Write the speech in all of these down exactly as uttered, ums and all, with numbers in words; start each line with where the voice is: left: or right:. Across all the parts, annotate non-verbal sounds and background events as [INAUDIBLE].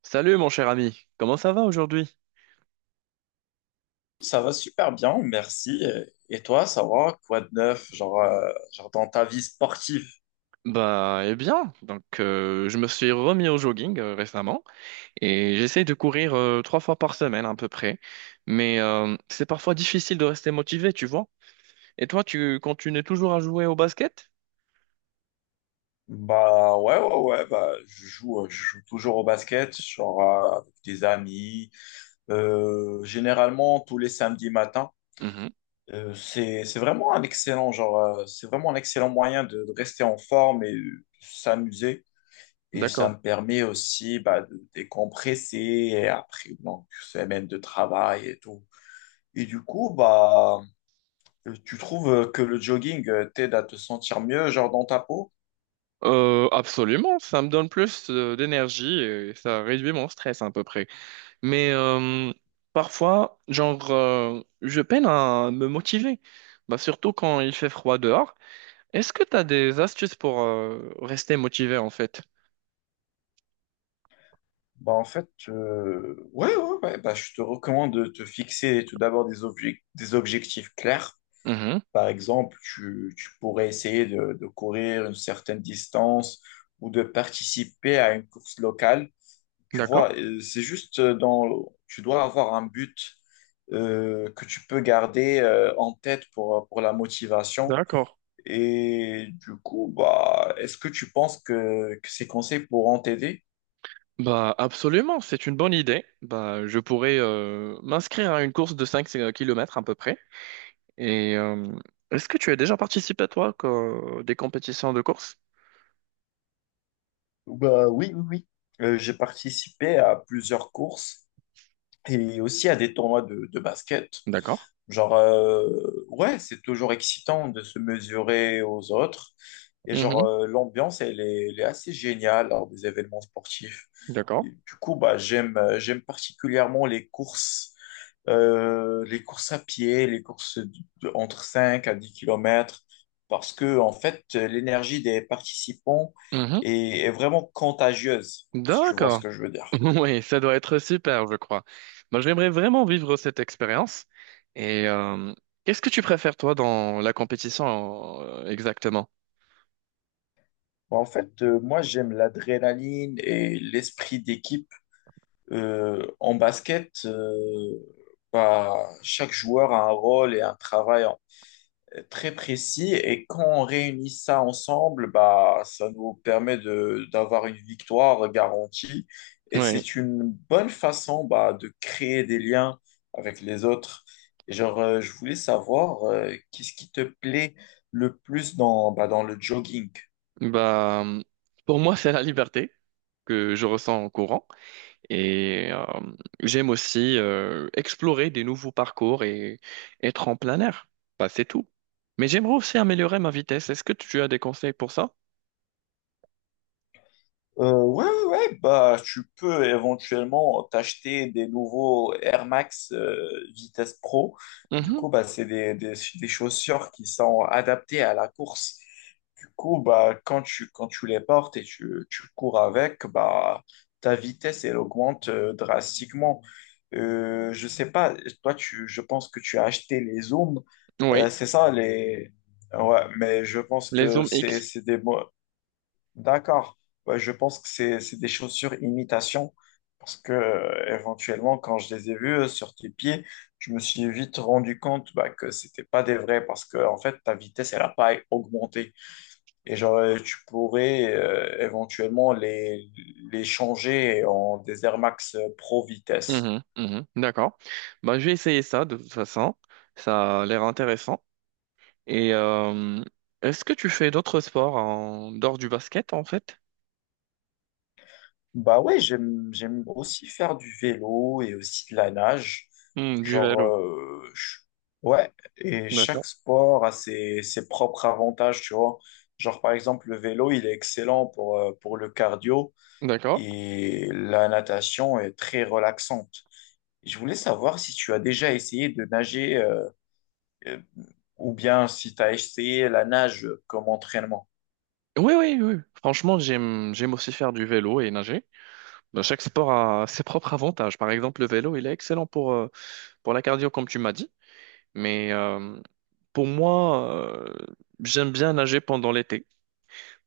right: Salut mon cher ami, comment ça va aujourd'hui?
left: Ça va super bien, merci. Et toi, ça va? Quoi de neuf? Genre, euh, genre dans ta vie sportive?
right: Bah, eh bien, donc euh, je me suis remis au jogging euh, récemment et j'essaye de courir euh, trois fois par semaine à peu près, mais euh, c'est parfois difficile de rester motivé, tu vois. Et toi, tu continues toujours à jouer au basket?
left: Bah ouais, ouais, ouais, bah je joue, euh, je joue toujours au basket, genre euh, avec des amis, euh, généralement tous les samedis matins.
right: Mhm,
left: Euh, c'est, c'est vraiment un excellent, genre, euh, c'est vraiment un excellent moyen de, de rester en forme et euh, s'amuser. Et ça
right: d'accord.
left: me permet aussi bah, de décompresser et après une longue semaine de travail et tout. Et du coup, bah, Euh, Tu trouves euh, que le jogging euh, t'aide à te sentir mieux, genre dans ta peau?
right: Euh, absolument, ça me donne plus euh, d'énergie et ça réduit mon stress à peu près. Mais euh, Parfois, genre, euh, je peine à me motiver, bah, surtout quand il fait froid dehors. Est-ce que tu as des astuces pour euh, rester motivé en fait?
left: Bah en fait, euh, ouais, ouais, ouais, bah, je te recommande de te fixer tout d'abord des objec- des objectifs clairs.
right: Mhm.
left: Par exemple, tu, tu pourrais essayer de, de courir une certaine distance ou de participer à une course locale. Tu
right: D'accord,
left: vois, euh, c'est juste euh, dans, tu dois avoir un but euh, que tu peux garder euh, en tête pour, pour la motivation.
right: d'accord.
left: Et du coup, bah, est-ce que tu penses que, que ces conseils pourront t'aider?
right: Bah absolument, c'est une bonne idée. Bah je pourrais euh, m'inscrire à une course de cinq euh, kilomètres à peu près. Et euh, Est-ce que tu as déjà participé toi à des compétitions de course?
left: Bah, oui, oui, oui. Euh, j'ai participé à plusieurs courses et aussi à des tournois de, de basket.
right: D'accord.
left: Genre, euh, ouais, c'est toujours excitant de se mesurer aux autres. Et genre,
right: Mhm.
left: euh, l'ambiance, elle est, elle est assez géniale lors des événements sportifs.
right: D'accord.
left: Et du coup, bah, j'aime, euh, j'aime particulièrement les courses, euh, les courses à pied, les courses de- de- entre cinq à dix kilomètres, parce que, en fait, l'énergie des participants
right: Mhm.
left: est, est vraiment contagieuse, si tu vois ce
right: D'accord.
left: que je veux
right: [LAUGHS]
left: dire.
right: Oui, ça doit être super, je crois. Bah, j'aimerais vraiment vivre cette expérience. Et euh, Qu'est-ce que tu préfères toi dans la compétition euh, exactement?
left: Bah, en fait, euh, moi, j'aime l'adrénaline et l'esprit d'équipe. Euh, en basket, euh, bah, chaque joueur a un rôle et un travail euh, très précis et quand on réunit ça ensemble, bah, ça nous permet de d'avoir une victoire garantie et
right: Oui.
left: c'est une bonne façon bah, de créer des liens avec les autres. Et genre, euh, je voulais savoir euh, qu'est-ce qui te plaît le plus dans, bah, dans le jogging.
right: Bah, hum, pour moi, c'est la liberté que je ressens en courant et euh, j'aime aussi euh, explorer des nouveaux parcours et être en plein air. Bah, c'est tout. Mais j'aimerais aussi améliorer ma vitesse. Est-ce que tu as des conseils pour ça?
left: Euh, ouais, ouais, ouais, bah, tu peux éventuellement t'acheter des nouveaux Air Max euh, Vitesse Pro. Du
right: Mhm.
left: coup, bah, c'est des, des, des chaussures qui sont adaptées à la course. Du coup, bah, quand tu, quand tu les portes et tu, tu cours avec, bah, ta vitesse, elle augmente euh, drastiquement. Euh, je sais pas, toi, tu, je pense que tu as acheté les Zooms. Euh,
right: Oui,
left: c'est ça, les... Ouais, mais je pense
right: les
left: que
right: zooms
left: c'est
right: X.
left: c'est des... mo- D'accord. Ouais, je pense que c'est c'est des chaussures imitation parce que euh, éventuellement quand je les ai vues euh, sur tes pieds, je me suis vite rendu compte bah, que c'était pas des vrais parce que en fait ta vitesse elle a pas augmenté et genre euh, tu pourrais euh, éventuellement les les changer en des Air Max euh, Pro vitesse.
right: Mhm, mhm. D'accord. Bah, je vais essayer ça de toute façon. Ça a l'air intéressant. Et euh, Est-ce que tu fais d'autres sports en dehors du basket en fait?
left: Bah ouais, j'aime j'aime aussi faire du vélo et aussi de la nage.
right: Hmm, du
left: Genre
right: vélo.
left: euh, je- ouais, et chaque
right: D'accord.
left: sport a ses, ses propres avantages, tu vois. Genre par exemple le vélo, il est excellent pour euh, pour le cardio
right: D'accord.
left: et la natation est très relaxante. Je voulais savoir si tu as déjà essayé de nager euh, euh, ou bien si tu as essayé la nage comme entraînement.
right: Oui, oui, oui. Franchement, j'aime, j'aime aussi faire du vélo et nager. Ben, chaque sport a ses propres avantages. Par exemple, le vélo, il est excellent pour, euh, pour la cardio, comme tu m'as dit. Mais euh, pour moi, euh, j'aime bien nager pendant l'été.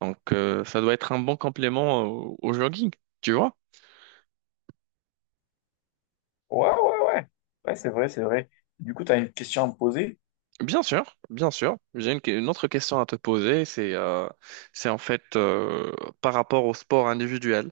right: Donc, euh, ça doit être un bon complément au, au jogging, tu vois?
left: Ouais, ouais, ouais. Ouais, c'est vrai, c'est vrai. Du coup, tu as une question à me poser?
right: Bien sûr, bien sûr. J'ai une, une autre question à te poser, c'est euh, c'est en fait euh, par rapport au sport individuel.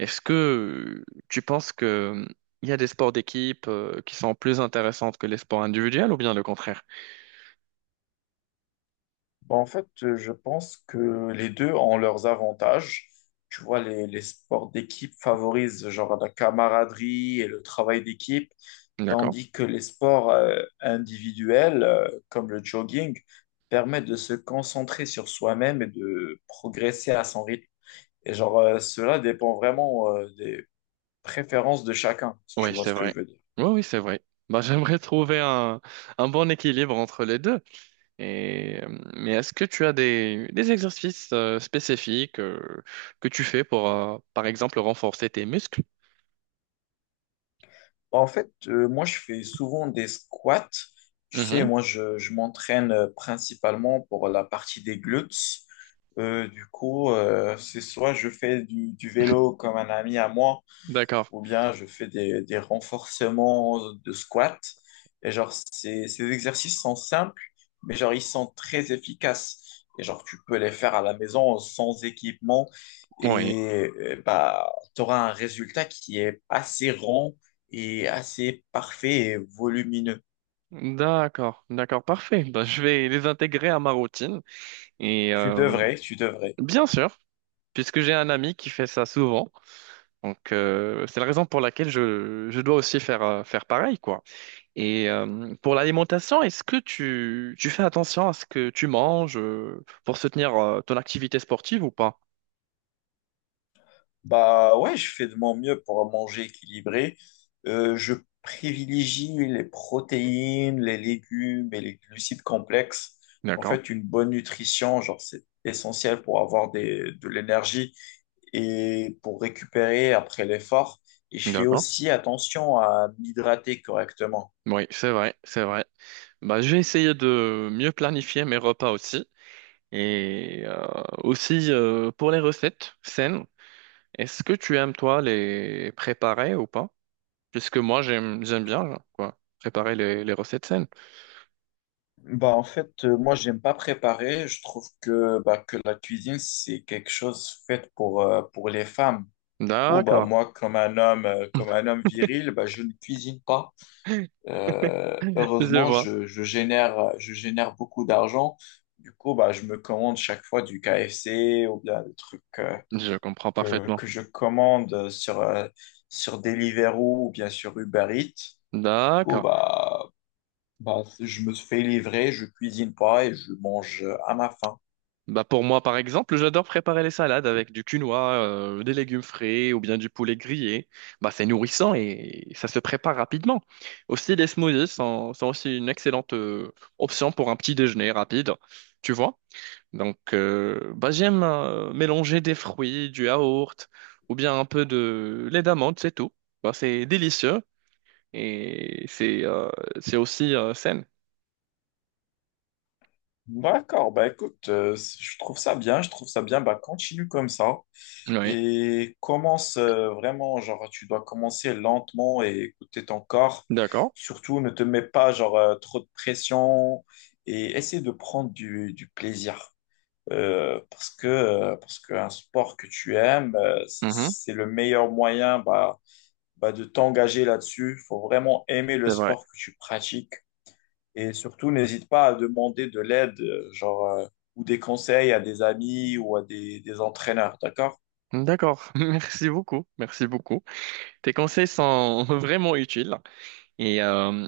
right: Est-ce que euh, Tu penses que euh, il y a des sports d'équipe euh, qui sont plus intéressants que les sports individuels ou bien le contraire?
left: Bah, en fait, euh, je pense que les deux ont leurs avantages. Tu vois, les, les sports d'équipe favorisent genre la camaraderie et le travail d'équipe,
right: D'accord.
left: tandis que les sports euh, individuels, euh, comme le jogging, permettent de se concentrer sur soi-même et de progresser à son rythme. Et genre, euh, cela dépend vraiment euh, des préférences de chacun, si tu
right: Oui,
left: vois
right: c'est
left: ce que je
right: vrai.
left: veux dire.
right: Oui, oui, c'est vrai. Bah, [LAUGHS] j'aimerais trouver un, un bon équilibre entre les deux. Et, euh, mais est-ce que tu as des, des exercices euh, spécifiques euh, que tu fais pour, euh, par exemple, renforcer tes muscles?
left: En fait, euh, moi, je fais souvent des squats. Tu sais,
right: Mhm.
left: moi, je, je m'entraîne euh, principalement pour la partie des glutes. Euh, du coup, euh, c'est soit je fais du, du vélo comme un ami à moi,
right: D'accord.
left: ou bien je fais des, des renforcements de squat. Et genre, ces, ces exercices sont simples, mais genre, ils sont très efficaces. Et genre, tu peux les faire à la maison sans équipement
right: Oui,
left: et euh, bah, tu auras un résultat qui est assez rond et assez parfait et volumineux.
right: d'accord, d'accord, parfait. Bah, je vais les intégrer à ma routine. Et
left: Tu
right: euh,
left: devrais, tu devrais.
right: Bien sûr, puisque j'ai un ami qui fait ça souvent, donc euh, c'est la raison pour laquelle je, je dois aussi faire, euh, faire pareil, quoi. Et euh, pour l'alimentation, est-ce que tu, tu fais attention à ce que tu manges euh, pour soutenir euh, ton activité sportive ou pas?
left: Bah ouais, je fais de mon mieux pour manger équilibré. Euh, je privilégie les protéines, les légumes et les glucides complexes. En
right: D'accord,
left: fait, une bonne nutrition, genre, c'est essentiel pour avoir des, de l'énergie et pour récupérer après l'effort. Et je fais
right: d'accord.
left: aussi attention à m'hydrater correctement.
right: Oui, c'est vrai, c'est vrai. Bah, je vais essayer de mieux planifier mes repas aussi. Et euh, aussi euh, pour les recettes saines, est-ce que tu aimes toi les préparer ou pas? Puisque moi j'aime j'aime bien quoi préparer les, les recettes saines.
left: Bah, en fait, euh, moi, j'aime pas préparer. Je trouve que, bah, que la cuisine, c'est quelque chose fait pour, euh, pour les femmes. Du coup, bah,
right: D'accord,
left: moi, comme un homme, euh, comme un homme viril, bah, je ne cuisine pas. Euh,
right: [LAUGHS] je
left: heureusement,
right: vois,
left: je, je génère, je génère beaucoup d'argent. Du coup, bah, je me commande chaque fois du K F C ou bien des trucs euh,
right: je comprends
left: que,
right: parfaitement.
left: que je commande sur, euh, sur Deliveroo ou bien sur Uber Eats. Du coup,
right: D'accord.
left: bah, bah, c'est- je me fais livrer, je cuisine pas et je mange à ma faim.
right: Bah pour moi par exemple, j'adore préparer les salades avec du quinoa, euh, des légumes frais ou bien du poulet grillé. Bah c'est nourrissant et ça se prépare rapidement. Aussi les smoothies sont, sont aussi une excellente euh, option pour un petit déjeuner rapide. Tu vois? Donc, euh, bah, j'aime euh, mélanger des fruits, du yaourt ou bien un peu de lait d'amande, c'est tout. Bah, c'est délicieux et c'est euh, c'est aussi euh, sain.
left: D'accord, bah écoute, euh, c- je trouve ça bien, je trouve ça bien, bah continue comme ça
right: Oui,
left: et commence euh, vraiment, genre tu dois commencer lentement et écouter ton corps.
right: d'accord.
left: Surtout, ne te mets pas genre euh, trop de pression et essaie de prendre du, du plaisir. Euh, parce que euh, parce qu'un sport que tu aimes, euh, ça,
right: Mhm,
left: c'est le meilleur moyen bah, bah, de t'engager là-dessus. Il faut vraiment aimer le
right: c'est vrai.
left: sport que tu pratiques. Et surtout, n'hésite pas à demander de l'aide, euh, genre, euh, ou des conseils à des amis ou à des, des entraîneurs, d'accord?
right: D'accord. [LAUGHS] Merci beaucoup. Merci beaucoup. Tes conseils sont [LAUGHS] vraiment utiles et euh,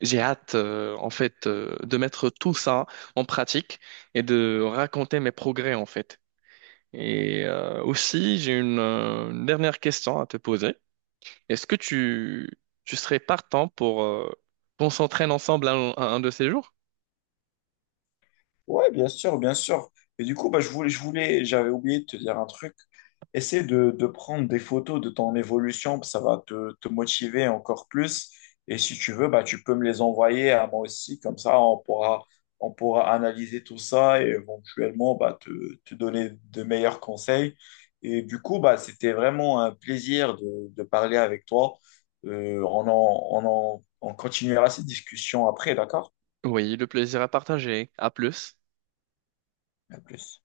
right: j'ai hâte euh, en fait euh, de mettre tout ça en pratique et de raconter mes progrès en fait. Et euh, aussi, j'ai une euh, une dernière question à te poser. Est-ce que tu, tu serais partant pour euh, qu'on s'entraîne ensemble un, un un de ces jours?
left: Ouais, bien sûr, bien sûr. Et du coup, bah, je voulais, je voulais, j'avais oublié de te dire un truc. Essaie de, de prendre des photos de ton évolution, ça va te, te motiver encore plus. Et si tu veux, bah, tu peux me les envoyer à moi aussi, comme ça on pourra, on pourra analyser tout ça et éventuellement bah, te, te donner de meilleurs conseils. Et du coup, bah, c'était vraiment un plaisir de, de parler avec toi. Euh, on en, on en, on continuera cette discussion après, d'accord?
right: Oui, le plaisir à partager. À plus.
left: À plus.